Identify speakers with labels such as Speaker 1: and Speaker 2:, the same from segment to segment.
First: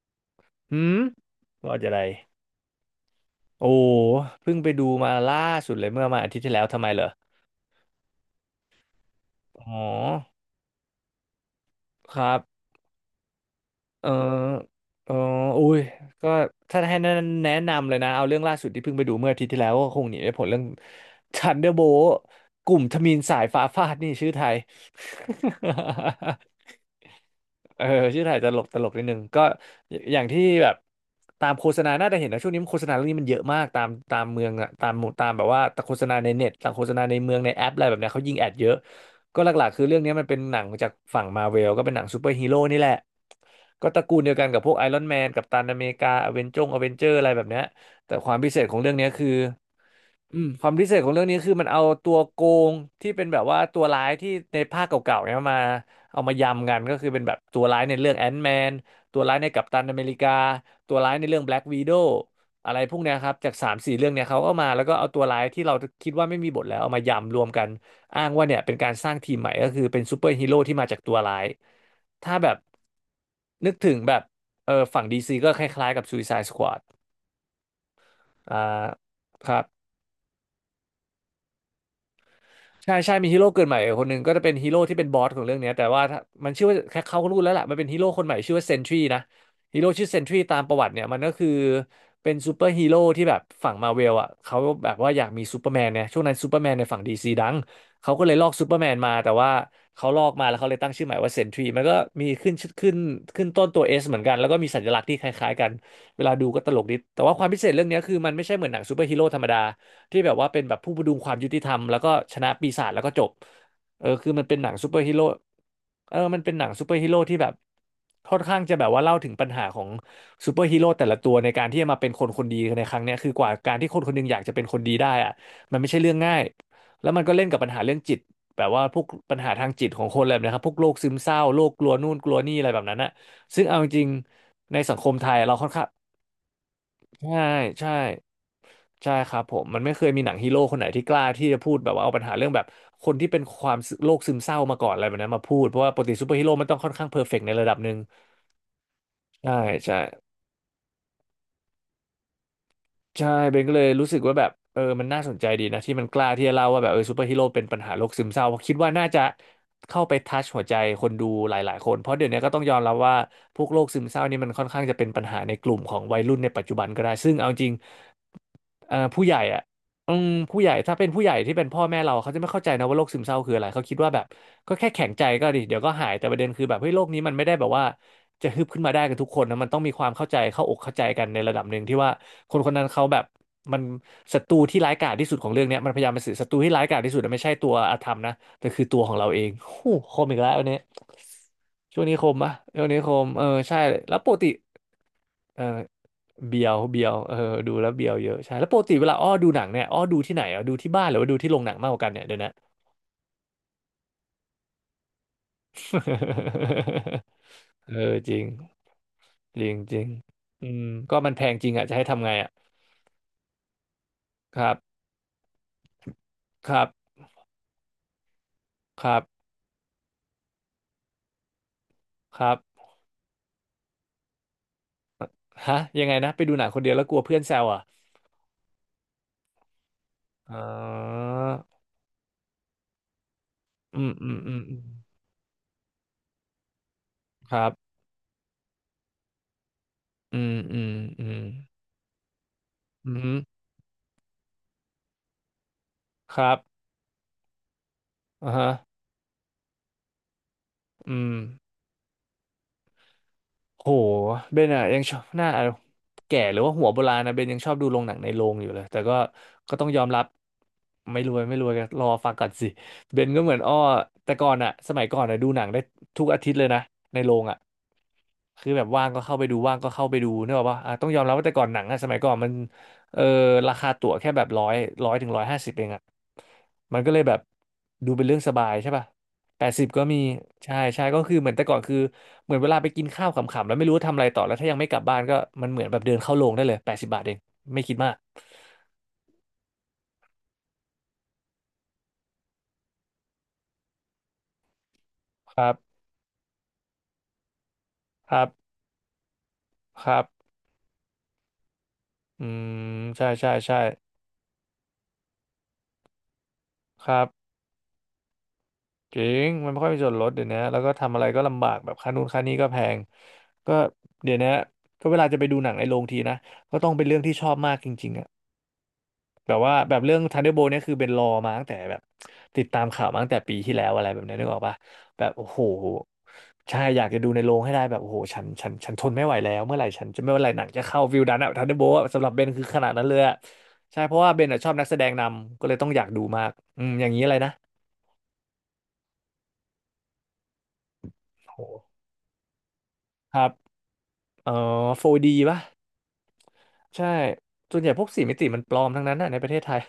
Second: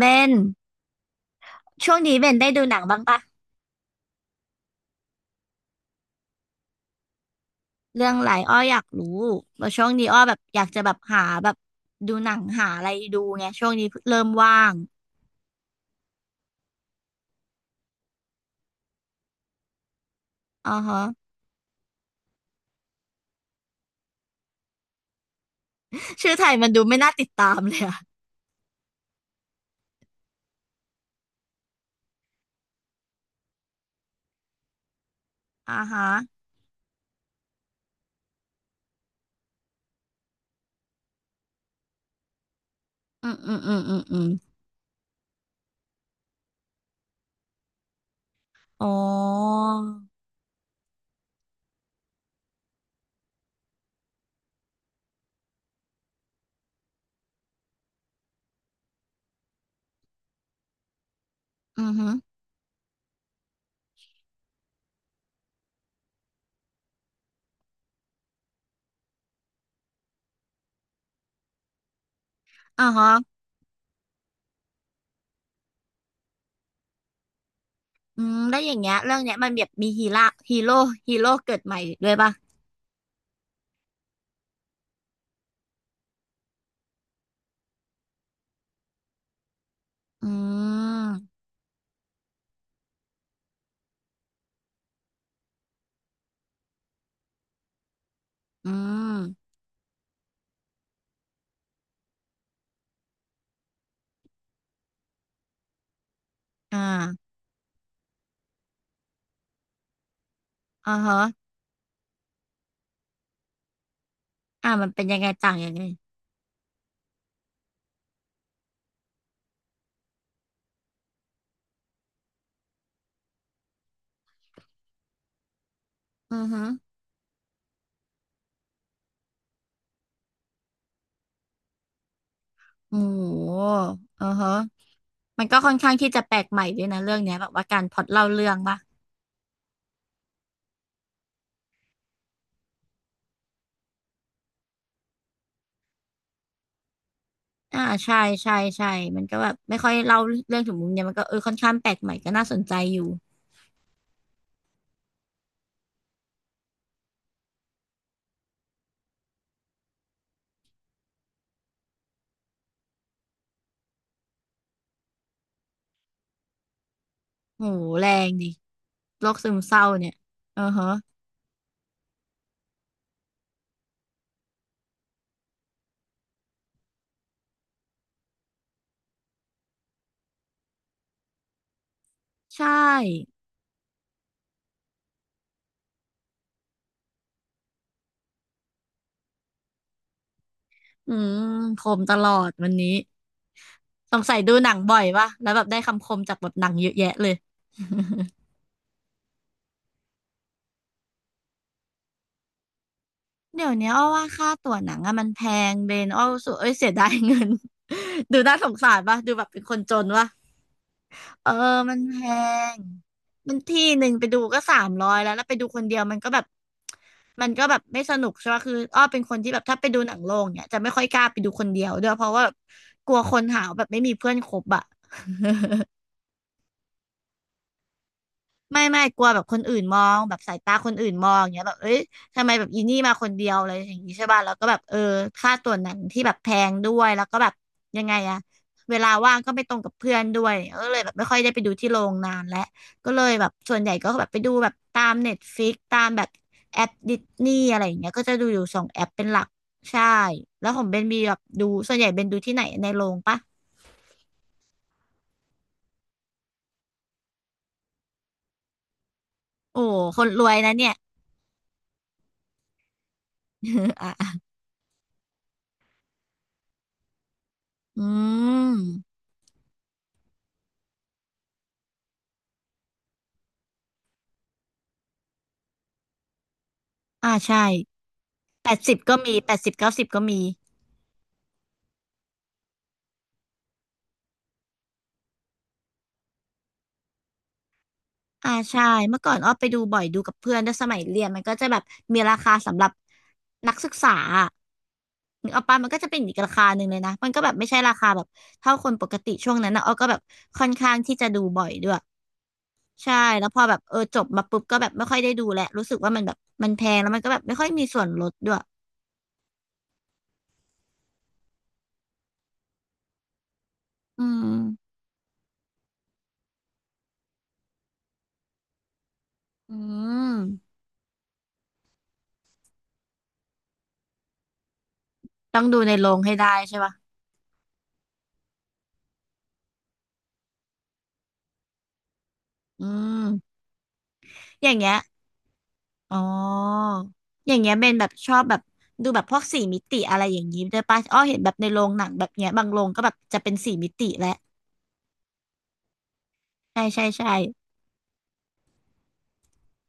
Speaker 1: เบน
Speaker 2: หืมว่าจะ
Speaker 1: ช่
Speaker 2: อะ
Speaker 1: ว
Speaker 2: ไร
Speaker 1: งนี้เบนได้ดูหนังบ้างปะ
Speaker 2: โอ้เพิ่งไปดูมาล่าสุดเลยเมื่อมาอาทิตย์ที่แล้วทำไมเหรอ
Speaker 1: เรื่องอะไรอ้ออยากรู้ว่า
Speaker 2: อ๋อ
Speaker 1: ช่วงนี้อ้อแบบอยากจะแบบหาแบบดู
Speaker 2: ค
Speaker 1: หนั
Speaker 2: รับ
Speaker 1: งหาอะไรดูไงช่วงนี้
Speaker 2: เออ
Speaker 1: เริ่มว่าง
Speaker 2: เอออุ้ยก็ถ้าให้แนะนำเลยนะเอาเรื่องล่าสุดที่เพิ่งไปดูเมื่ออาทิตย์ที่แล้วก็คงหนีไม่พ้นเรื่อง
Speaker 1: อ่าฮะ
Speaker 2: Thunderbolt กลุ่มทมิฬสายฟ้าฟาดนี่ชื่อไทย
Speaker 1: ชื่อ ไทยมันดูไม่น่าติดตามเล
Speaker 2: เอ
Speaker 1: ย
Speaker 2: อ
Speaker 1: อะ
Speaker 2: ชื่อถ่ายตลกตลกนิดนึงก็อย่างที่แบบตามโฆษณาน่าจะเห็นนะช่วงนี้โฆษณาเรื่องนี้มันเยอะมากตามเมืองอะตามหมู่ตามแบบว่า
Speaker 1: อ่า
Speaker 2: โฆ
Speaker 1: ฮะ
Speaker 2: ษณาในเน็ตตามโฆษณาในเมืองในแอปอะไรแบบเนี้ยเขายิงแอดเยอะ ก็หลักๆคือเรื่องนี้มันเป็นหนังจากฝั่งมาเวลก็เป็นหนังซูเปอร์ฮีโร่นี่แหละ
Speaker 1: อืมอืมอืม
Speaker 2: ก็
Speaker 1: อื
Speaker 2: ต
Speaker 1: ม
Speaker 2: ระกู
Speaker 1: อื
Speaker 2: ล
Speaker 1: ม
Speaker 2: เดียวกันกับพวกไอรอนแมนกัปตันอเมริกาอเวนจงอเวนเจอร์อะไรแบบเนี้ยแต่ความพิเศษของ
Speaker 1: อ๋อ
Speaker 2: เรื่องนี้คืออืมความพิเศษของเรื่องนี้คือมันเอาตัวโกงที่เป็นแบบว่าตัวร้ายที่ในภาคเก่าๆเนี่ยมาเอามายำกันก็คือเป็นแบบตัวร้ายในเรื่องแอนท์แมนตัวร้ายในกัปตันอเมริกาตัวร้ายในเรื่องแบล็กวี
Speaker 1: อื
Speaker 2: โด
Speaker 1: อฮึ
Speaker 2: อะไรพวกเนี้ยครับจากสามสี่เรื่องเนี่ยเขาก็มาแล้วก็เอาตัวร้ายที่เราคิดว่าไม่มีบทแล้วเอามายำรวมกัน อ้างว่าเนี่ยเป็นการสร้างทีมใหม่ก็คือเป็นซูเปอร์ฮีโร่ที่มาจากตัวร้ายถ้าแบบ
Speaker 1: อ่าฮะ
Speaker 2: นึกถึงแบบเออฝั่งดีซีก็คล้ายๆกับ Suicide Squad
Speaker 1: อืม
Speaker 2: อ่า
Speaker 1: แล้วอย่างเงี้ยเรื่องเนี้ย
Speaker 2: ค
Speaker 1: มัน
Speaker 2: รั
Speaker 1: แบ
Speaker 2: บ
Speaker 1: บมีฮีโร่ฮีโร่ฮีโร่เกิดใหม่ด้วยปะ
Speaker 2: ใช่ใช่มีฮีโร่เกิดใหม่คนหนึ่งก็จะเป็นฮีโร่ที่เป็นบอสของเรื่องเนี้ยแต่ว่าถ้ามันชื่อว่าแค่เขาก็รู้แล้วล่ะมันเป็นฮีโร่คนใหม่ชื่อว่าเซนทรีนะฮีโร่ชื่อเซน
Speaker 1: อื
Speaker 2: ทรีตามประวัติเนี่ยมัน
Speaker 1: ม
Speaker 2: ก็คือเป็นซูเปอร์ฮีโร่ที่แบบฝั่งมาเวลอ่ะเขาแบบว่าอยากมีซูเปอร์แมนเนี่ยช่วงนั้นซูเปอร์แมนในฝั่งดีซีดังเขาก็เลยลอกซู
Speaker 1: อื
Speaker 2: เปอร์แมนมาแต่
Speaker 1: ม
Speaker 2: ว่าเขาลอกมาแล้วเขาเลยตั้งชื่อใหม่ว่าเซนทรีมันก็มีขึ้นต้นตัวเอสเหมือนกันแล้วก็มีสัญลักษณ์ที่คล้ายๆกันเวลาดูก็ต
Speaker 1: อ่
Speaker 2: ลกดีแต่
Speaker 1: า
Speaker 2: ว่าความพิเศษเรื่องเนี้ยคือมันไม่ใช่เหมือนหนังซูเปอร์ฮีโร่ธรรมดา ที่แบบว่าเป็นแบบผู้
Speaker 1: อ่า
Speaker 2: ประดุ
Speaker 1: ฮะ
Speaker 2: งความยุติธรรมแล้วก็ชนะปีศาจแล้วก็จบเออคือมันเป็นหนั
Speaker 1: อ่า
Speaker 2: ง
Speaker 1: มั
Speaker 2: ซู
Speaker 1: น
Speaker 2: เปอ
Speaker 1: เป็
Speaker 2: ร์
Speaker 1: น
Speaker 2: ฮี
Speaker 1: ยัง
Speaker 2: โร่
Speaker 1: ไงต่างยังไง
Speaker 2: เออมันเป็นหนังซูเปอร์ฮีโร่ที่แบบค่อนข้างจะแบบว่าเล่าถึงปัญหาของซูเปอร์ฮีโร่แต่ละตัวในการที่จะมาเป็นคนคนดีในครั้งเนี้ยคือกว่าการที่คนคนหนึงอยากจะเป็นคนดีได้อะมันไม่ใช่เรื่อง
Speaker 1: อื
Speaker 2: ง่าย
Speaker 1: อฮึ
Speaker 2: แล้วมันก็เล่นกับปัญหาเรื่องจิตแบบว่าพวกปัญหาทางจิตของคนอะไรแบบนะครับ พวกโรคซึมเศร้าโรคกลัวนู่นกลัวนี่อะไรแบบนั้
Speaker 1: โอ้
Speaker 2: นอะ
Speaker 1: โ
Speaker 2: ซึ่ง
Speaker 1: ห
Speaker 2: เอาจริง
Speaker 1: อือฮะ
Speaker 2: ๆในสังคมไทย
Speaker 1: มัน
Speaker 2: เรา
Speaker 1: ก็
Speaker 2: ค่อ
Speaker 1: ค่
Speaker 2: น
Speaker 1: อน
Speaker 2: ข้าง
Speaker 1: ข้างที่จะแปลกใหม่ด้วยนะเรื่องเนี้
Speaker 2: ใช่
Speaker 1: ยแบบว่าการ
Speaker 2: ใช่
Speaker 1: พล็อตเล่าเรื่องป่ะ
Speaker 2: ใช่ครับผมมันไม่เคยมีหนังฮีโร่คนไหนที่กล้าที่จะพูดแบบว่าเอาปัญหาเรื่องแบบคนที่เป็นความซึโรคซึมเศร้ามาก่อนอะไรแบบนั้นมาพูดเพราะว่าปกติซูเปอร์ฮีโร่มันต้องค่อนข้างเพอร์เฟกต์ในระดับ
Speaker 1: อ่า
Speaker 2: หนึ่ง
Speaker 1: ใช่ใช่ใช่ มันก็แบ
Speaker 2: ใช่
Speaker 1: บไม่ค่อย
Speaker 2: ใช่
Speaker 1: เล่าเรื่องถึงมุมเนี้ยมันก็เออค่อนข้างแปลกใหม่ก็น่าสนใจอยู่
Speaker 2: ใช่เบนก็เลยรู้สึกว่าแบบเออมันน่าสนใจดีนะที่มันกล้าที่จะเล่าว่าแบบเออซูเปอร์ฮีโร่เป็นปัญหาโรคซึมเศร้าเพราะคิดว่าน่าจะเข้าไปทัชหัวใจคนดูหลายๆคนเพราะเดี๋ยวนี้ก็ต้องยอมรับว่าพวกโรคซึมเศร้านี่มันค่อนข้างจะเป็นปัญหาในกลุ่มของวัยรุ่นในปัจจุบันก็ได้ซึ่งเอาจ
Speaker 1: โอ้
Speaker 2: ริง
Speaker 1: โหแรงดิ
Speaker 2: ผู้
Speaker 1: โร
Speaker 2: ให
Speaker 1: ค
Speaker 2: ญ่
Speaker 1: ซึม
Speaker 2: อ่ะ
Speaker 1: เศร้าเนี่
Speaker 2: อื
Speaker 1: ย
Speaker 2: มผู้
Speaker 1: อื
Speaker 2: ให
Speaker 1: อ
Speaker 2: ญ่
Speaker 1: ฮะ
Speaker 2: ถ้าเป็นผู้ใหญ่ที่เป็นพ่อแม่เราเขาจะไม่เข้าใจนะว่าโรคซึมเศร้าคืออะไรเขาคิดว่าแบบก็แค่แข็งใจก็ดิเดี๋ยวก็หายแต่ประเด็นคือแบบเฮ้ยโรคนี้มันไม่ได้แบบว่า จะฮึบขึ้นมาได้กันทุกคนนะมันต้องมีความเข้าใจเข้าอกเข้าใจกันในระดับหนึ่งที่ว่าคน
Speaker 1: ใช่
Speaker 2: คนนั้นเขาแบบมันศัตรูที่ร้ายกาจที่สุดของเรื่องเนี้ยมันพยายามเป็นสื่อศัตรูที่ร้ายกาจที่สุดอะไม่ใช่ตัวอาธรรมนะแต่คือตัวของเราเองโอ้โหคมอีกแล้วอันเนี้ย
Speaker 1: อืมคม
Speaker 2: ช่วง
Speaker 1: ต
Speaker 2: นี้ค
Speaker 1: ลอ
Speaker 2: ม
Speaker 1: ด
Speaker 2: ปะ
Speaker 1: วัน
Speaker 2: ช่วง
Speaker 1: นี้
Speaker 2: นี้คมเออใช่
Speaker 1: ส
Speaker 2: แล้ว
Speaker 1: ง
Speaker 2: ป
Speaker 1: สั
Speaker 2: ก
Speaker 1: ย
Speaker 2: ติ
Speaker 1: ดูหนังบ่อยป่ะแล้ว
Speaker 2: เอ
Speaker 1: แบ
Speaker 2: อ
Speaker 1: บได้คำคมจากบท
Speaker 2: เบี
Speaker 1: ห
Speaker 2: ย
Speaker 1: นัง
Speaker 2: ว
Speaker 1: เยอะ
Speaker 2: เบีย
Speaker 1: แยะ
Speaker 2: ว
Speaker 1: เล
Speaker 2: เอ
Speaker 1: ย
Speaker 2: อดูแล้วเบียวเยอะใช่ แล้วปกติเวลาอ้อดูหนังเนี่ยอ้อดูที่ไหนอ่ะดูที่บ้านหรือว่าดูที่โรงหนังมากกว่ากันเนี่ยเดี๋ยวนะ
Speaker 1: เดี๋ยวนี้อ้อว่าค่าตั๋วหนังอะมันแพงเบนอ้อรู้สึกเอ้ยเสียดายเงิน
Speaker 2: เออจ
Speaker 1: ดู
Speaker 2: ริง
Speaker 1: น่าสงสารป่ะดูแบบ
Speaker 2: จ
Speaker 1: เป็น
Speaker 2: ริ
Speaker 1: ค
Speaker 2: ง
Speaker 1: นจ
Speaker 2: จริ
Speaker 1: น
Speaker 2: ง
Speaker 1: ป่ะ
Speaker 2: อืมก็มันแพ
Speaker 1: เออ
Speaker 2: งจริงอ่ะจะ
Speaker 1: มัน
Speaker 2: ให้
Speaker 1: แพ
Speaker 2: ทำไงอ่ะ
Speaker 1: งมันที่หนึ่งไปดู
Speaker 2: ค
Speaker 1: ก็
Speaker 2: รั
Speaker 1: สา
Speaker 2: บ
Speaker 1: มร้อยแล้วแล้วไปดูคนเดียวมันก็แบบ
Speaker 2: ครับ
Speaker 1: มันก็แบบไม่สนุกใช่ปะคืออ้อ
Speaker 2: ครั
Speaker 1: เป็
Speaker 2: บ
Speaker 1: นคนที่แบบถ้าไปดูหนังโรงเนี่ยจะไม่ค่อยกล้าไปดูคนเดียวด้วยเพราะ
Speaker 2: ค
Speaker 1: ว่าแบ
Speaker 2: รั
Speaker 1: บ
Speaker 2: บ
Speaker 1: กลัวคนหาวแบบไม่มีเพื่อนคบอะ
Speaker 2: ฮะยังไงนะไปดูหนังคนเดียวแล้วกลัวเพื่อนแซวอ่ะ
Speaker 1: ไม่ไม่กลัวแบบคนอื่นมองแบบสา
Speaker 2: อ๋อ
Speaker 1: ยตาคนอื่นมองอย่างเงี้ยแบบเอ้ยทำไมแบบอีนี่มาคนเดียวอะไรอย่า
Speaker 2: อื
Speaker 1: ง
Speaker 2: ม
Speaker 1: งี้ใช่
Speaker 2: อืม
Speaker 1: ป่ะแล้
Speaker 2: อื
Speaker 1: ว
Speaker 2: ม
Speaker 1: ก็
Speaker 2: อื
Speaker 1: แบบ
Speaker 2: ม
Speaker 1: เออค่าตั๋วหนังที่แบบแพงด้วยแล้วก็แบบ
Speaker 2: ครับ
Speaker 1: ยังไงอะเวลาว่างก็ไม่ตรงกับเพื่อน
Speaker 2: อื
Speaker 1: ด้ว
Speaker 2: ม
Speaker 1: ย
Speaker 2: อื
Speaker 1: ก็
Speaker 2: ม
Speaker 1: เลยแบบ
Speaker 2: อื
Speaker 1: ไม่ค่
Speaker 2: ม
Speaker 1: อยได้ไปดูที่โรงนานแล้วก็
Speaker 2: อื
Speaker 1: เลย
Speaker 2: ม
Speaker 1: แบบส่วนใหญ่ก็แบบไปดูแบบตามเน็ตฟิกตามแบบ
Speaker 2: ครับ
Speaker 1: แอปดิสนีย์อะไรอย่างเงี้ยก็จะดู
Speaker 2: อ่า
Speaker 1: อยู่
Speaker 2: ฮะ
Speaker 1: สองแอปเป็นหลักใช่แล้วของเบน
Speaker 2: อื
Speaker 1: มีแบ
Speaker 2: ม
Speaker 1: บดูส่วนใหญ่เบนดูที่ไหนในโรงปะ
Speaker 2: โหเบนอะยังชอบหน้าแก่หรือว่าหัวโบราณนะเบนยังชอบดูโรงหนังในโรงอยู่เลยแต่ก็ก็
Speaker 1: โอ้
Speaker 2: ต้องยอม
Speaker 1: ค
Speaker 2: รับ
Speaker 1: นรวยนะเนี่ย
Speaker 2: ไม่รวยไม่รวยก็รอฟังก่อนสิเบนก็เหมือนอ้อ
Speaker 1: อ่ะ
Speaker 2: แต่ก่อนอะสมัยก่อนอะดูหนังได้ทุกอาทิตย์เลยนะในโรงอะ
Speaker 1: อื
Speaker 2: คือแบบว่าง
Speaker 1: ม
Speaker 2: ก็เข้าไปดูว่างก็เข้าไปดูเนกอะป่ะอ่ะต้องยอมรับว่าแต่ก่อนหนังอะสมัยก่อนมันเออราคาตั๋วแค่แบบร้อยถึงร้อยห้าสิบเองอะมันก็เลยแบ
Speaker 1: อ่า
Speaker 2: บ
Speaker 1: ใช่
Speaker 2: ดูเป็นเรื่องสบา
Speaker 1: แป
Speaker 2: ย
Speaker 1: ด
Speaker 2: ใช่
Speaker 1: สิบ
Speaker 2: ป่ะ
Speaker 1: ก็มีแปด
Speaker 2: แป
Speaker 1: สิ
Speaker 2: ด
Speaker 1: บ
Speaker 2: สิบ
Speaker 1: เก้า
Speaker 2: ก็
Speaker 1: สิบ
Speaker 2: มี
Speaker 1: ก็มี
Speaker 2: ใช่ใช่ก็คือเหมือนแต่ก่อนคือเหมือนเวลาไปกินข้าวขำๆแล้วไม่รู้ว่าทำอะไรต่อแล้วถ้ายังไม่กลับบ้านก็มันเหมือนแบบเดินเข้าโรงได้เลยแปดสิบบาทเองไม่คิดมาก
Speaker 1: อ่าใช่เมื่อก่อนอ้อไปดูบ่อยดูกับเพื่อนด้วยสมัยเรียนมันก็จะแบบมีราคาสำหรับนักศึกษาอะนึ
Speaker 2: ค
Speaker 1: กออ
Speaker 2: รั
Speaker 1: กปะมัน
Speaker 2: บ
Speaker 1: ก็จะเป็นอีกราคาหนึ่งเลยนะมันก็แบบไม่ใช่ราคาแบบ
Speaker 2: ครับ
Speaker 1: เท่าคนปกติช่วงนั้นนะอ้อ
Speaker 2: ค
Speaker 1: ก็แบ
Speaker 2: รั
Speaker 1: บ
Speaker 2: บ
Speaker 1: ค่อนข้างที่จะดูบ่อยด้วย
Speaker 2: อืม
Speaker 1: ใช่
Speaker 2: ใช่
Speaker 1: แล้ว
Speaker 2: ใช่
Speaker 1: พอแบ
Speaker 2: ใช่
Speaker 1: บเออจบมาปุ๊บก็แบบไม่ค่อยได้ดูแหละรู้สึกว่ามันแบบมันแพง
Speaker 2: ค
Speaker 1: แล้วมั
Speaker 2: รั
Speaker 1: น
Speaker 2: บ
Speaker 1: ก็แบบไม่ค่อยมีส่วนลดด้วย
Speaker 2: จริงมันไม่ค่อยมีส่วนลดเดี๋ยวนี้แล้วก็ทำอะไรก็ลำบากแบบค่านู่นค่านี้ก็แพงก็
Speaker 1: อื
Speaker 2: เดี๋ยว
Speaker 1: ม
Speaker 2: นี้ก็เวลาจะไปดูหนังในโรงทีนะก็ต้องเป็นเรื่องที่ชอบมากจริงๆอะ แบบ
Speaker 1: อื
Speaker 2: ว่าแบบเรื่อง
Speaker 1: ม
Speaker 2: ทันเดอร์โบเนี่ยคือเป็นรอมาตั้งแต่แบบติดตามข่าวมาตั้งแต่ปีที่แล้วอะไรแบบเนี้ยนึกออกปะแบบโอ้
Speaker 1: ต้
Speaker 2: โห
Speaker 1: องดูในโรงให้ได้ใช่
Speaker 2: ใช่
Speaker 1: ปะ
Speaker 2: อยากจะดูในโรงให้ได้แบบโอ้โหฉันทนไม่ไหวแล้วเมื่อไหร่ฉันจะไม่เมื่อไหร่หนังจะเข้าวิวดันอะทันเดอร์โบสำหรับเบนคือข
Speaker 1: อื
Speaker 2: นาดนั้นเลยอะ
Speaker 1: ม
Speaker 2: ใช่เพราะว่าเบนอะ
Speaker 1: อ
Speaker 2: ชอ
Speaker 1: ย่า
Speaker 2: บ
Speaker 1: ง
Speaker 2: นัก
Speaker 1: เงี้
Speaker 2: แส
Speaker 1: ย
Speaker 2: ดงนำก็เลยต้องอยาก
Speaker 1: อ๋อ
Speaker 2: ดูมากอืมอย่างนี้อะไรนะ
Speaker 1: อย่างเงี้ยเป็นแบบชอบแบบดูแบบพวกสี่มิติอะไรอย่างงี้ด้วยป่ะอ้อเห็นแบ
Speaker 2: โอ้
Speaker 1: บ
Speaker 2: โห
Speaker 1: ในโรงหนังแบบเนี้ยบางโรงก็แบบ
Speaker 2: ค
Speaker 1: จะ
Speaker 2: รั
Speaker 1: เป็
Speaker 2: บ
Speaker 1: นสี่มิติแหละ
Speaker 2: เอ่โฟร์ดีป่ะ
Speaker 1: ใช่ใช่
Speaker 2: ใช่
Speaker 1: ใช่
Speaker 2: ส่วนใหญ่พวกสี่มิติมันปลอมทั้งนั้นอะในประเทศไทย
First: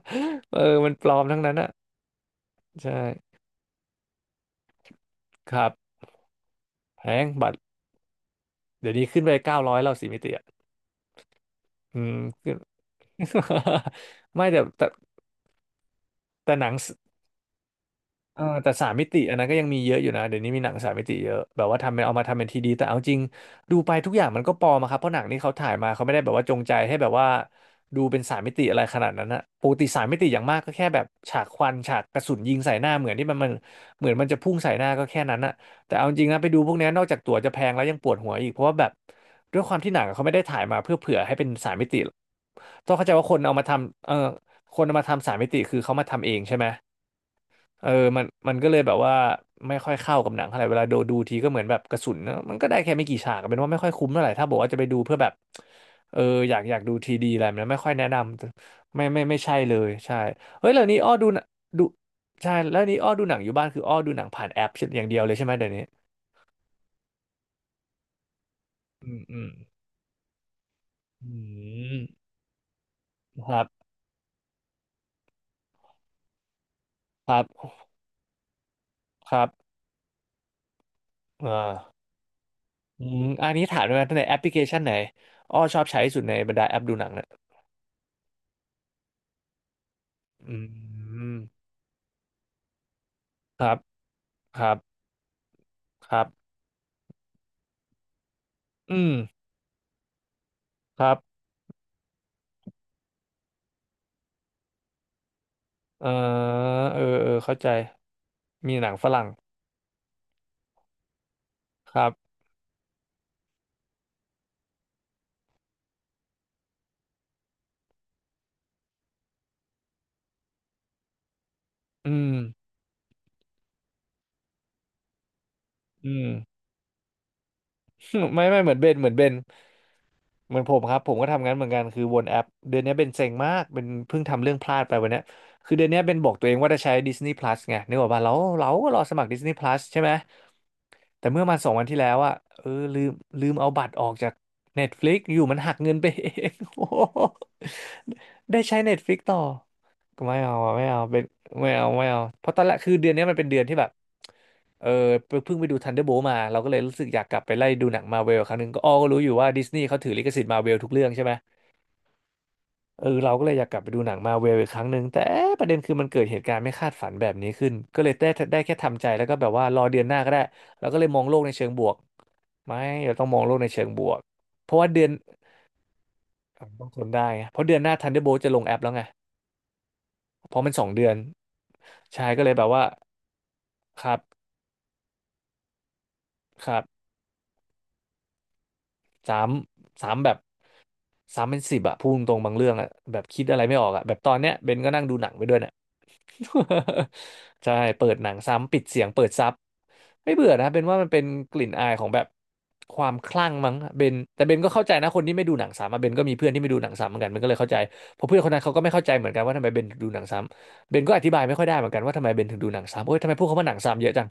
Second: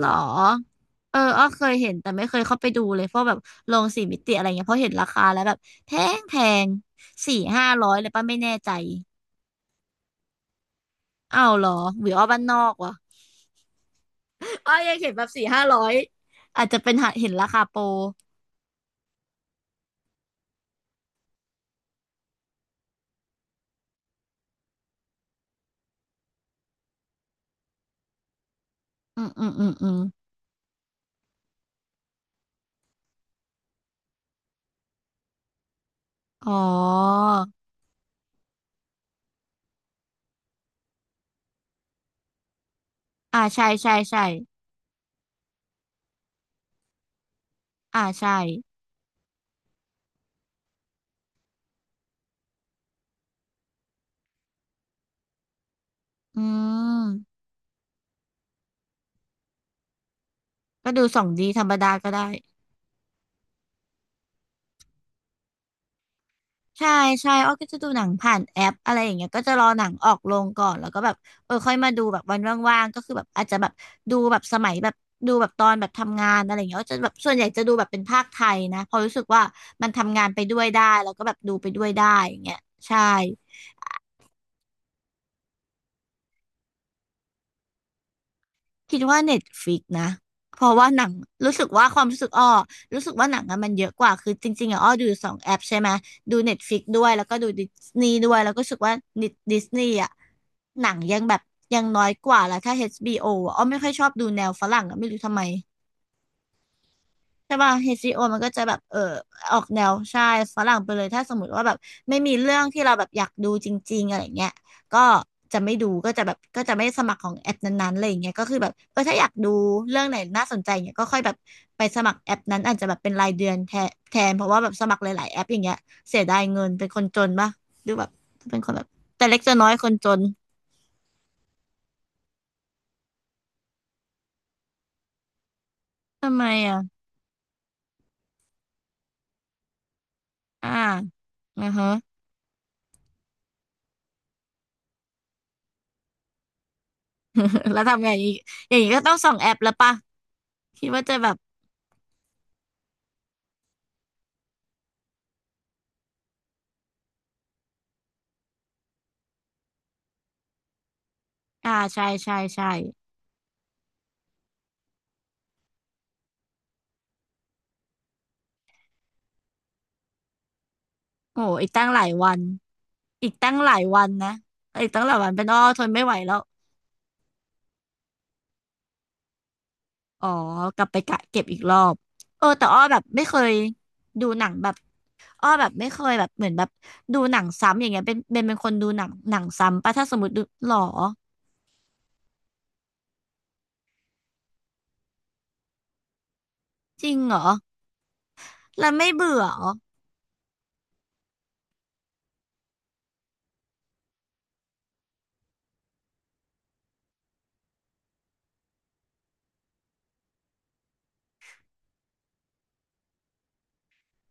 Speaker 1: หรอ
Speaker 2: เออมันปล
Speaker 1: เอ
Speaker 2: อ
Speaker 1: อ
Speaker 2: มทั้ง
Speaker 1: อ้อ
Speaker 2: นั้น
Speaker 1: เค
Speaker 2: อะ
Speaker 1: ยเห็นแต่ไม่เคยเข้าไปดู
Speaker 2: ใช่
Speaker 1: เลยเพราะแบบโรงสี่มิติอะไรเงี้ยเพราะเห็นราคาแล้ว
Speaker 2: ค
Speaker 1: แบบ
Speaker 2: รับ
Speaker 1: แพงแพง
Speaker 2: แพง
Speaker 1: สี่
Speaker 2: บัตร
Speaker 1: ห้าร้อยเลยป่ะไม่แน่ใจ
Speaker 2: เดี๋ยวนี้ขึ้นไปเก้าร้อยแล้วสี่มิติอ่ะ
Speaker 1: อ้าวเหรอ
Speaker 2: อื
Speaker 1: หรือ
Speaker 2: ม
Speaker 1: อ้อบ้าน
Speaker 2: ขึ้
Speaker 1: น
Speaker 2: น
Speaker 1: อกวะ
Speaker 2: ไม่แต่
Speaker 1: อ้อ
Speaker 2: แต่
Speaker 1: ยังเห็นแบบสี่ห้าร้อย
Speaker 2: แต่
Speaker 1: อา
Speaker 2: ห
Speaker 1: จ
Speaker 2: นัง
Speaker 1: จะเป็นหาเห็นราคาโปร
Speaker 2: เออแต่สามมิติอันนั้นก็ยังมีเยอะอยู่นะเดี๋ยวนี้มีหนังสามมิติเยอะแบบว่าทำเป็นเอามาทำเป็นทีดีแต่เอาจริงดูไปทุกอย่างมันก็ปลอมอะครับเพราะหนังนี่เขาถ่ายมาเขาไม่ได้แบบว่าจงใจให้แบบว่าดูเป็นสามมิติอะไรขนาด
Speaker 1: อื
Speaker 2: นั้
Speaker 1: ม
Speaker 2: นนะ
Speaker 1: อืม
Speaker 2: ป
Speaker 1: อืม
Speaker 2: กติ
Speaker 1: อืม
Speaker 2: สามมิติอย่างมากก็แค่แบบฉากควันฉากกระสุนยิงใส่หน้าเหมือนที่มันเหมือนมันจะพุ่งใส่หน้าก็แค่นั้นอะแต่เอาจริงนะไป
Speaker 1: อ๋อ
Speaker 2: ดูพวกเนี้ยนอกจากตั๋วจะแพงแล้วยังปวดหัวอีกเพราะว่าแบบด้วยความที่หนังอะเขาไม่ได้ถ่ายมาเพื่อเผื่อให้เป็นสามมิติต้องเข้าใจว่าคน
Speaker 1: อ่า
Speaker 2: เอามา
Speaker 1: ใช่ใช่
Speaker 2: ทำเออ
Speaker 1: ใช่
Speaker 2: คนเอามาทำสามมิติคือเขามาทำเองใช่ไหม เออ
Speaker 1: อ่า
Speaker 2: มัน
Speaker 1: ใช่
Speaker 2: มันก็เลยแบบว่าไม่ค่อยเข้ากับหนังเท่าไหร่เวลาดูดูทีก็เหมือนแบบกระสุนนะมันก็ได้แค่ไม่กี่ฉากเป็นว่าไม่ค่อยคุ้มเท่าไหร่ถ้าบอกว่าจะไปดูเพื่อแบบเออ
Speaker 1: อื
Speaker 2: อยากดู
Speaker 1: ม
Speaker 2: ทีดีอะไรแบบนั้นไม่ค่อยแนะนำไม่ไม่ใช่เลยใช่เฮ้ยแล้ว
Speaker 1: ก็
Speaker 2: นี้
Speaker 1: ดู
Speaker 2: อ้อ
Speaker 1: สอ
Speaker 2: ดู
Speaker 1: ง
Speaker 2: หนั
Speaker 1: ดี
Speaker 2: ง
Speaker 1: ธรรม
Speaker 2: ดู
Speaker 1: ดาก็ได้
Speaker 2: ใช่แล้วนี้อ้อดูหนังอยู่บ้านคืออ้อดูหนังผ่านแอปอย่างเดียวเลยใช่ไหมเดี๋ยวนี้
Speaker 1: ใช่ใช่อ้อก็จะดูหนังผ่านแอปอะไรอ
Speaker 2: อื
Speaker 1: ย่าง
Speaker 2: ม
Speaker 1: เงี้ย
Speaker 2: อื
Speaker 1: ก็
Speaker 2: ม
Speaker 1: จะรอหนังออกโรงก่อนแล้วก็แบบ
Speaker 2: อื
Speaker 1: เออค่อยมา
Speaker 2: ม
Speaker 1: ดูแบบวันว่างๆก็คือแบบอาจ
Speaker 2: ค
Speaker 1: จะ
Speaker 2: รับ
Speaker 1: แบบดูแบบสมัยแบบดูแบบตอนแบบทำงานอะไรอย่างเงี้ยก็จะแบบส่
Speaker 2: ค
Speaker 1: วน
Speaker 2: รั
Speaker 1: ให
Speaker 2: บ
Speaker 1: ญ่จะดูแบบเป็นภาคไทยนะเพอราะรู้สึก
Speaker 2: ค
Speaker 1: ว่า
Speaker 2: รับ
Speaker 1: มันทำงานไปด้วยได้แล้วก็แบบดู
Speaker 2: อ่า
Speaker 1: ไปด้วยได้อย่างเงี้ยใช่
Speaker 2: อืมอันนี้ถามด้วยนะในแอปพลิเคชันไหนอ้อชอบใช้ที่สุดในบรรดาแอปดูหนังเนี่ย
Speaker 1: คิดว่าเน็ตฟ i ิกนะ
Speaker 2: อื
Speaker 1: เพราะว่าหนัง
Speaker 2: ม
Speaker 1: รู้สึกว่าความรู้สึกอ้อรู้สึกว่าหนังอะ
Speaker 2: ค
Speaker 1: มัน
Speaker 2: รับ
Speaker 1: เยอะกว่าคือจ
Speaker 2: ค
Speaker 1: ริง
Speaker 2: รั
Speaker 1: ๆ
Speaker 2: บ
Speaker 1: อะอ้อดูสองแอปใช่ไหม
Speaker 2: ครั
Speaker 1: ดู
Speaker 2: บ
Speaker 1: เน็ตฟ i ิกด้วยแล้วก็ดูดิสนีย์ด้วยแล้วก็รู้สึกว่า
Speaker 2: อืม
Speaker 1: ดิสนีย์อะหนัง
Speaker 2: ครั
Speaker 1: ยั
Speaker 2: บ
Speaker 1: งแบบยังน้อยกว่าแล้วถ้า HBO อชบีโออะอ้อไม่ค่อยชอบดูแนวฝรั่งอะไม่รู้ทำไม
Speaker 2: เออเออเออ
Speaker 1: ใช่
Speaker 2: เข้าใจ
Speaker 1: ป่ะ HBO มันก็จะแบ
Speaker 2: มี
Speaker 1: บ
Speaker 2: หนั
Speaker 1: เอ
Speaker 2: ง
Speaker 1: อ
Speaker 2: ฝรั่ง
Speaker 1: ออกแนวใช่ฝรั่งไปเลยถ้าสมมติว่าแบบ
Speaker 2: ครับ
Speaker 1: ไม่มีเรื่องที่เราแบบอยากดูจริงๆอะไรเงี้ยก็จะไม่ดูก็จะแบบก็จะไม่สมัครของแอปนั้นๆอะไรอย่างเงี้ยก็คือแบบเออถ้าอยากดูเรื่องไหนน่าสนใจเนี่ยก็ค่อยแบบไปสมั
Speaker 2: อื
Speaker 1: ครแอ
Speaker 2: ม
Speaker 1: ปนั้นอาจจะแบบเป็นรายเดือนแทนแทนเพราะว่าแบบสมัครหลายๆแอปอย่างเงี้ย
Speaker 2: อื
Speaker 1: เสีย
Speaker 2: ม
Speaker 1: ดายเงินเป็นคนจนป่ะดูแบบ
Speaker 2: ไม่
Speaker 1: เป็
Speaker 2: ไม่
Speaker 1: นค
Speaker 2: เหมื
Speaker 1: น
Speaker 2: อน
Speaker 1: แบ
Speaker 2: เบ
Speaker 1: บ
Speaker 2: นเหมือนเบ
Speaker 1: แต่
Speaker 2: น
Speaker 1: เล็กจะน้อยคนจน
Speaker 2: เหมือนผมครับผมก็ทำงั้นเหมือนกันคือวนแอปเดือนนี้เบนเซ็งมากเป็นเพิ่งทำเรื่องพลาดไปวันเนี้ยคือเดือนนี้เบนบอ
Speaker 1: ทำ
Speaker 2: ก
Speaker 1: ไม
Speaker 2: ตัวเองว่า
Speaker 1: อ่ะ
Speaker 2: จะใช้ Disney Plus ไงนึกออกป่ะเราเราก็รอสมัคร Disney Plus ใช่ไหม
Speaker 1: อ่า
Speaker 2: แต่เมื่อมาส
Speaker 1: นะ
Speaker 2: องวัน
Speaker 1: ฮะ
Speaker 2: ที่แล้วอะเออลืมลืมเอาบัตรออกจาก Netflix อยู่มันหักเงินไปเอง โอ้โห
Speaker 1: แล้วทำไงอีก
Speaker 2: ได้
Speaker 1: อ
Speaker 2: ใช้
Speaker 1: ย่างนี้ก็ต้อง
Speaker 2: Netflix
Speaker 1: ส่อ
Speaker 2: ต่
Speaker 1: ง
Speaker 2: อ
Speaker 1: แอปแล้วป่ะ
Speaker 2: ก็ไม่เอาอะ
Speaker 1: คิ
Speaker 2: ไม่
Speaker 1: ด
Speaker 2: เอา
Speaker 1: ว่าจะ
Speaker 2: เป็น
Speaker 1: แบบ
Speaker 2: ไม่เอา เพราะตอนแรกคือเดือนนี้มันเป็นเดือนที่แบบเออเพิ่งไปดู Thunderbolt มาเราก็เลยรู้สึกอยากกลับไปไล่ดูหนังมาเวลครั้งหนึ่งก็อ้อก็รู้อยู่ว่าดิสนีย์เขาถือลิขสิทธิ์มาเวลทุกเรื่องใช่ไหม
Speaker 1: อ่าใช่ใช่ใช่
Speaker 2: เออเราก็เลยอยากกลับไปดูหนังมาเวลอีกครั้งหนึ่งแต่เอ๊ะประเด็นคือมันเกิดเหตุการณ์ไม่คาดฝันแบบนี้ขึ้นก็เลยได้แค่ทำใจแล้วก็แบบว่ารอเดือนหน้าก็ได้แล้วก็เลยมองโล
Speaker 1: โอ้
Speaker 2: กในเชิ
Speaker 1: อีก
Speaker 2: งบ
Speaker 1: ตั้ง
Speaker 2: วก
Speaker 1: หลายวัน
Speaker 2: ไม่เราต้อง
Speaker 1: อีก
Speaker 2: มองโล
Speaker 1: ตั้ง
Speaker 2: กใน
Speaker 1: หลาย
Speaker 2: เชิงบ
Speaker 1: วัน
Speaker 2: วก
Speaker 1: นะ
Speaker 2: เพราะ
Speaker 1: อี
Speaker 2: ว่า
Speaker 1: ก
Speaker 2: เดื
Speaker 1: ตั้ง
Speaker 2: อ
Speaker 1: ห
Speaker 2: น
Speaker 1: ลายวันเป็นอ้อทนไม่ไหวแล้ว
Speaker 2: อ่ะต้องทนได้ไงเพราะเดือนหน้า Thunderbolt จะลงแอปแล้วไง
Speaker 1: อ๋อ
Speaker 2: เพราะมัน
Speaker 1: ก
Speaker 2: ส
Speaker 1: ลั
Speaker 2: อ
Speaker 1: บ
Speaker 2: ง
Speaker 1: ไป
Speaker 2: เดือน
Speaker 1: กะเก็บอีกรอบ
Speaker 2: ใช่ก็
Speaker 1: เออ
Speaker 2: เลยแบ
Speaker 1: แต่
Speaker 2: บ
Speaker 1: อ้อ
Speaker 2: ว่า
Speaker 1: แบบไม่เคย
Speaker 2: ครับ
Speaker 1: ดูหนังแบบอ้อแบบไม่เคยแบบเหมือนแบ
Speaker 2: ค
Speaker 1: บ
Speaker 2: รับ
Speaker 1: ดูหนังซ้ำอย่างเงี้ยเป็นเป็นเป็นคนดูหนัง
Speaker 2: สา
Speaker 1: หนัง
Speaker 2: ม
Speaker 1: ซ้ำปะถ้า
Speaker 2: สา
Speaker 1: ส
Speaker 2: ม
Speaker 1: มม
Speaker 2: แบ
Speaker 1: ติ
Speaker 2: บ
Speaker 1: ดูหรอ
Speaker 2: สามเป็นสิบอะพูดตรงๆบางเรื่องอะแบบคิดอะไรไม่ออกอะแบบตอนเนี้ยเบนก็นั่งดูหนังไปด้วยเนี่ย
Speaker 1: จริงเหรอ
Speaker 2: ใช่เปิดหนังซ้ำปิด
Speaker 1: แล้ว
Speaker 2: เสียง
Speaker 1: ไม่
Speaker 2: เปิด
Speaker 1: เบื่อ
Speaker 2: ซับ
Speaker 1: เหรอ
Speaker 2: ไม่เบื่อนะเบนว่ามันเป็นกลิ่นอายของแบบความคลั่งมั้งเบนแต่เบนก็เข้าใจนะคนที่ไม่ดูหนังซ้ำอะเบนก็มีเพื่อนที่ไม่ดูหนังซ้ำเหมือนกันเบนก็เลยเข้าใจเพราะเพื่อนคนนั้นเขาก็ไม่เข้าใจเหมือนกันว่าทำไมเบนถึงดูหนังซ้ำเบนก็อธิบายไม่ค่อยได้เหมือนกันว่าทำไมเบนถึงดูหนังซ้ำโอ๊ยทำไมพวกเขาว่าหนังซ้ำเยอะจัง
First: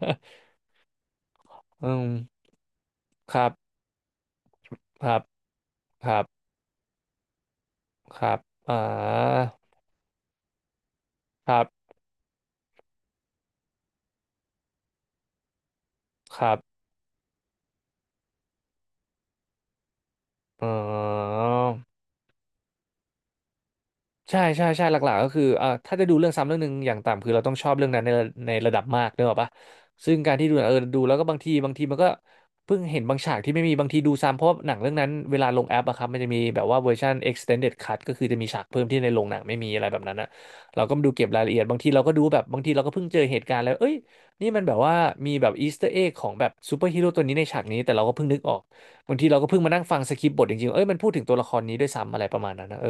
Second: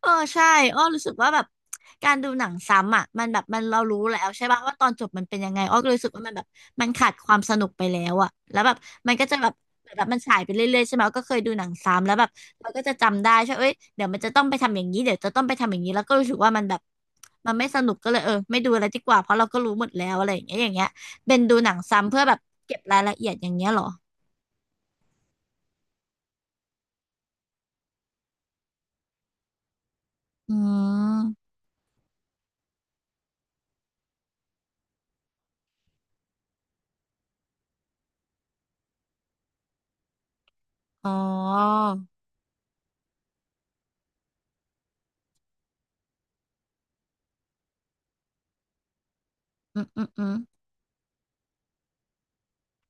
Speaker 1: เออใช่อ้อรู้สึกว่าแบบ
Speaker 2: อืม
Speaker 1: การดูหนังซ้ำอ่ะมัน
Speaker 2: ค
Speaker 1: แบบ
Speaker 2: รั
Speaker 1: มัน
Speaker 2: บ
Speaker 1: เรารู้แล้วใช่ป่ะว่าตอนจ
Speaker 2: ค
Speaker 1: บ
Speaker 2: รับ
Speaker 1: มันเป็นยังไงอ้อก็เลยรู้
Speaker 2: ค
Speaker 1: สึก
Speaker 2: รั
Speaker 1: ว่า
Speaker 2: บ
Speaker 1: มันแบบมันขาดความสนุกไปแล้ว
Speaker 2: ค
Speaker 1: อ่ะ
Speaker 2: รับ
Speaker 1: แล้วแบ
Speaker 2: อ่
Speaker 1: บมันก็จะ
Speaker 2: า
Speaker 1: แบบแบบมันฉายไปเรื่อยๆใช่ไหมอ้อก็เคย
Speaker 2: ค
Speaker 1: ดู
Speaker 2: รั
Speaker 1: หนัง
Speaker 2: บ
Speaker 1: ซ้ำแล้วแบบเราก็จะจำได้ใช่เอ้ยเดี๋ยวมันจะต้องไปทำอย่างนี้เดี๋ยวจะต้องไปทำอย่างนี้แล้วก็รู้สึก
Speaker 2: ค
Speaker 1: ว่า
Speaker 2: รับ
Speaker 1: มันแบบมันไม่สนุกก็เลยเออไม่ดูอะไรดีกว่าเพราะเราก็รู้หมดแล้วอะไรอย่างเงี้ยอ
Speaker 2: อ๋
Speaker 1: ย่า
Speaker 2: อ
Speaker 1: งเงี้ยเป็นดูหนังซ้ำเพื่อแบบเก็บรายละเอียดอย่างเงี้ยเหรอ
Speaker 2: ใช่ใช่ใช่หลักๆก็คือเอ่าถ้าจะดูเรื่องซ้ำเรื่องหนึ่งอย่างต่ำคือเราต้องชอบเรื่องนั้นในระดับมากเนกอะปะซึ่งการที่
Speaker 1: อื
Speaker 2: ดูดูแล้วก็บางที
Speaker 1: ม
Speaker 2: บางทีมันก็เพิ่งเห็นบางฉากที่ไม่มีบางทีดูซ้ำเพราะหนังเรื่องนั้นเวลาลงแอปอะครับมันจะมีแบบว่าเวอร์ชัน extended cut ก็คือจะมีฉากเพิ่มที่ในโรงหนังไม่มีอะไรแบบนั้นอะเราก็มา
Speaker 1: อ๋
Speaker 2: ดู
Speaker 1: อ
Speaker 2: เก็บรายละเอียดบางทีเราก็ดูแบบบางทีเราก็เพิ่งเจอเหตุการณ์แล้วเอ้ยนี่มันแบบว่ามีแบบอีสเตอร์เอ็กของแบบซูเปอร์ฮีโร่ตัวนี้ในฉากนี้แต่เราก็เพิ่งนึกออกบางทีเราก็เพิ่งมา
Speaker 1: อื
Speaker 2: นั่ง
Speaker 1: ม
Speaker 2: ฟั
Speaker 1: อื
Speaker 2: ง
Speaker 1: ม
Speaker 2: สค
Speaker 1: อื
Speaker 2: ริป
Speaker 1: ม
Speaker 2: ต์บทจริงๆเอ้ยมันพูดถึงตัวละครนี้ด้วยซ้ำอะไรประมาณนั้นนะเออ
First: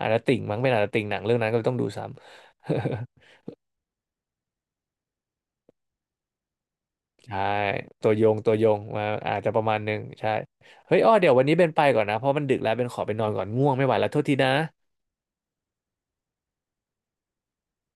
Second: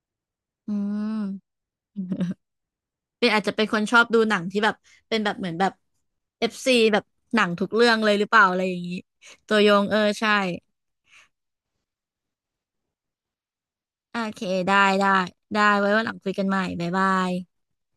Speaker 2: อาราติ่งมั้งเป็นอาราติ่งหนังเรื่องนั้นก็เลยต้องดู
Speaker 1: อื
Speaker 2: ซ้ำ
Speaker 1: ม เป็นอาจจะเป็นคนชอบดูหนังที่แบบเป็นแบบเหมือนแบบเอฟซีแบบ ห
Speaker 2: ใช่
Speaker 1: นังทุกเรื่อง
Speaker 2: ตั
Speaker 1: เล
Speaker 2: ว
Speaker 1: ยห
Speaker 2: โย
Speaker 1: รือเป
Speaker 2: ง
Speaker 1: ล่า
Speaker 2: ตัว
Speaker 1: อะไร
Speaker 2: โย
Speaker 1: อ
Speaker 2: ง
Speaker 1: ย่างนี้
Speaker 2: มาอาจจะ
Speaker 1: ตั
Speaker 2: ป
Speaker 1: ว
Speaker 2: ระ
Speaker 1: ย
Speaker 2: มาณ
Speaker 1: ง
Speaker 2: ห
Speaker 1: เอ
Speaker 2: นึ่
Speaker 1: อ
Speaker 2: งใช่
Speaker 1: ใช่
Speaker 2: เฮ้ยอ้อเดี๋ยววันนี้เป็นไปก่อนนะเพราะมันดึกแล้วเป็นขอไปนอนก่อนง่วงไม่ไหวแล้ว
Speaker 1: โอ
Speaker 2: โทษที
Speaker 1: เค
Speaker 2: นะ
Speaker 1: ได้ได้ได้ไว้วันหลังคุยกันใหม่บ๊ายบาย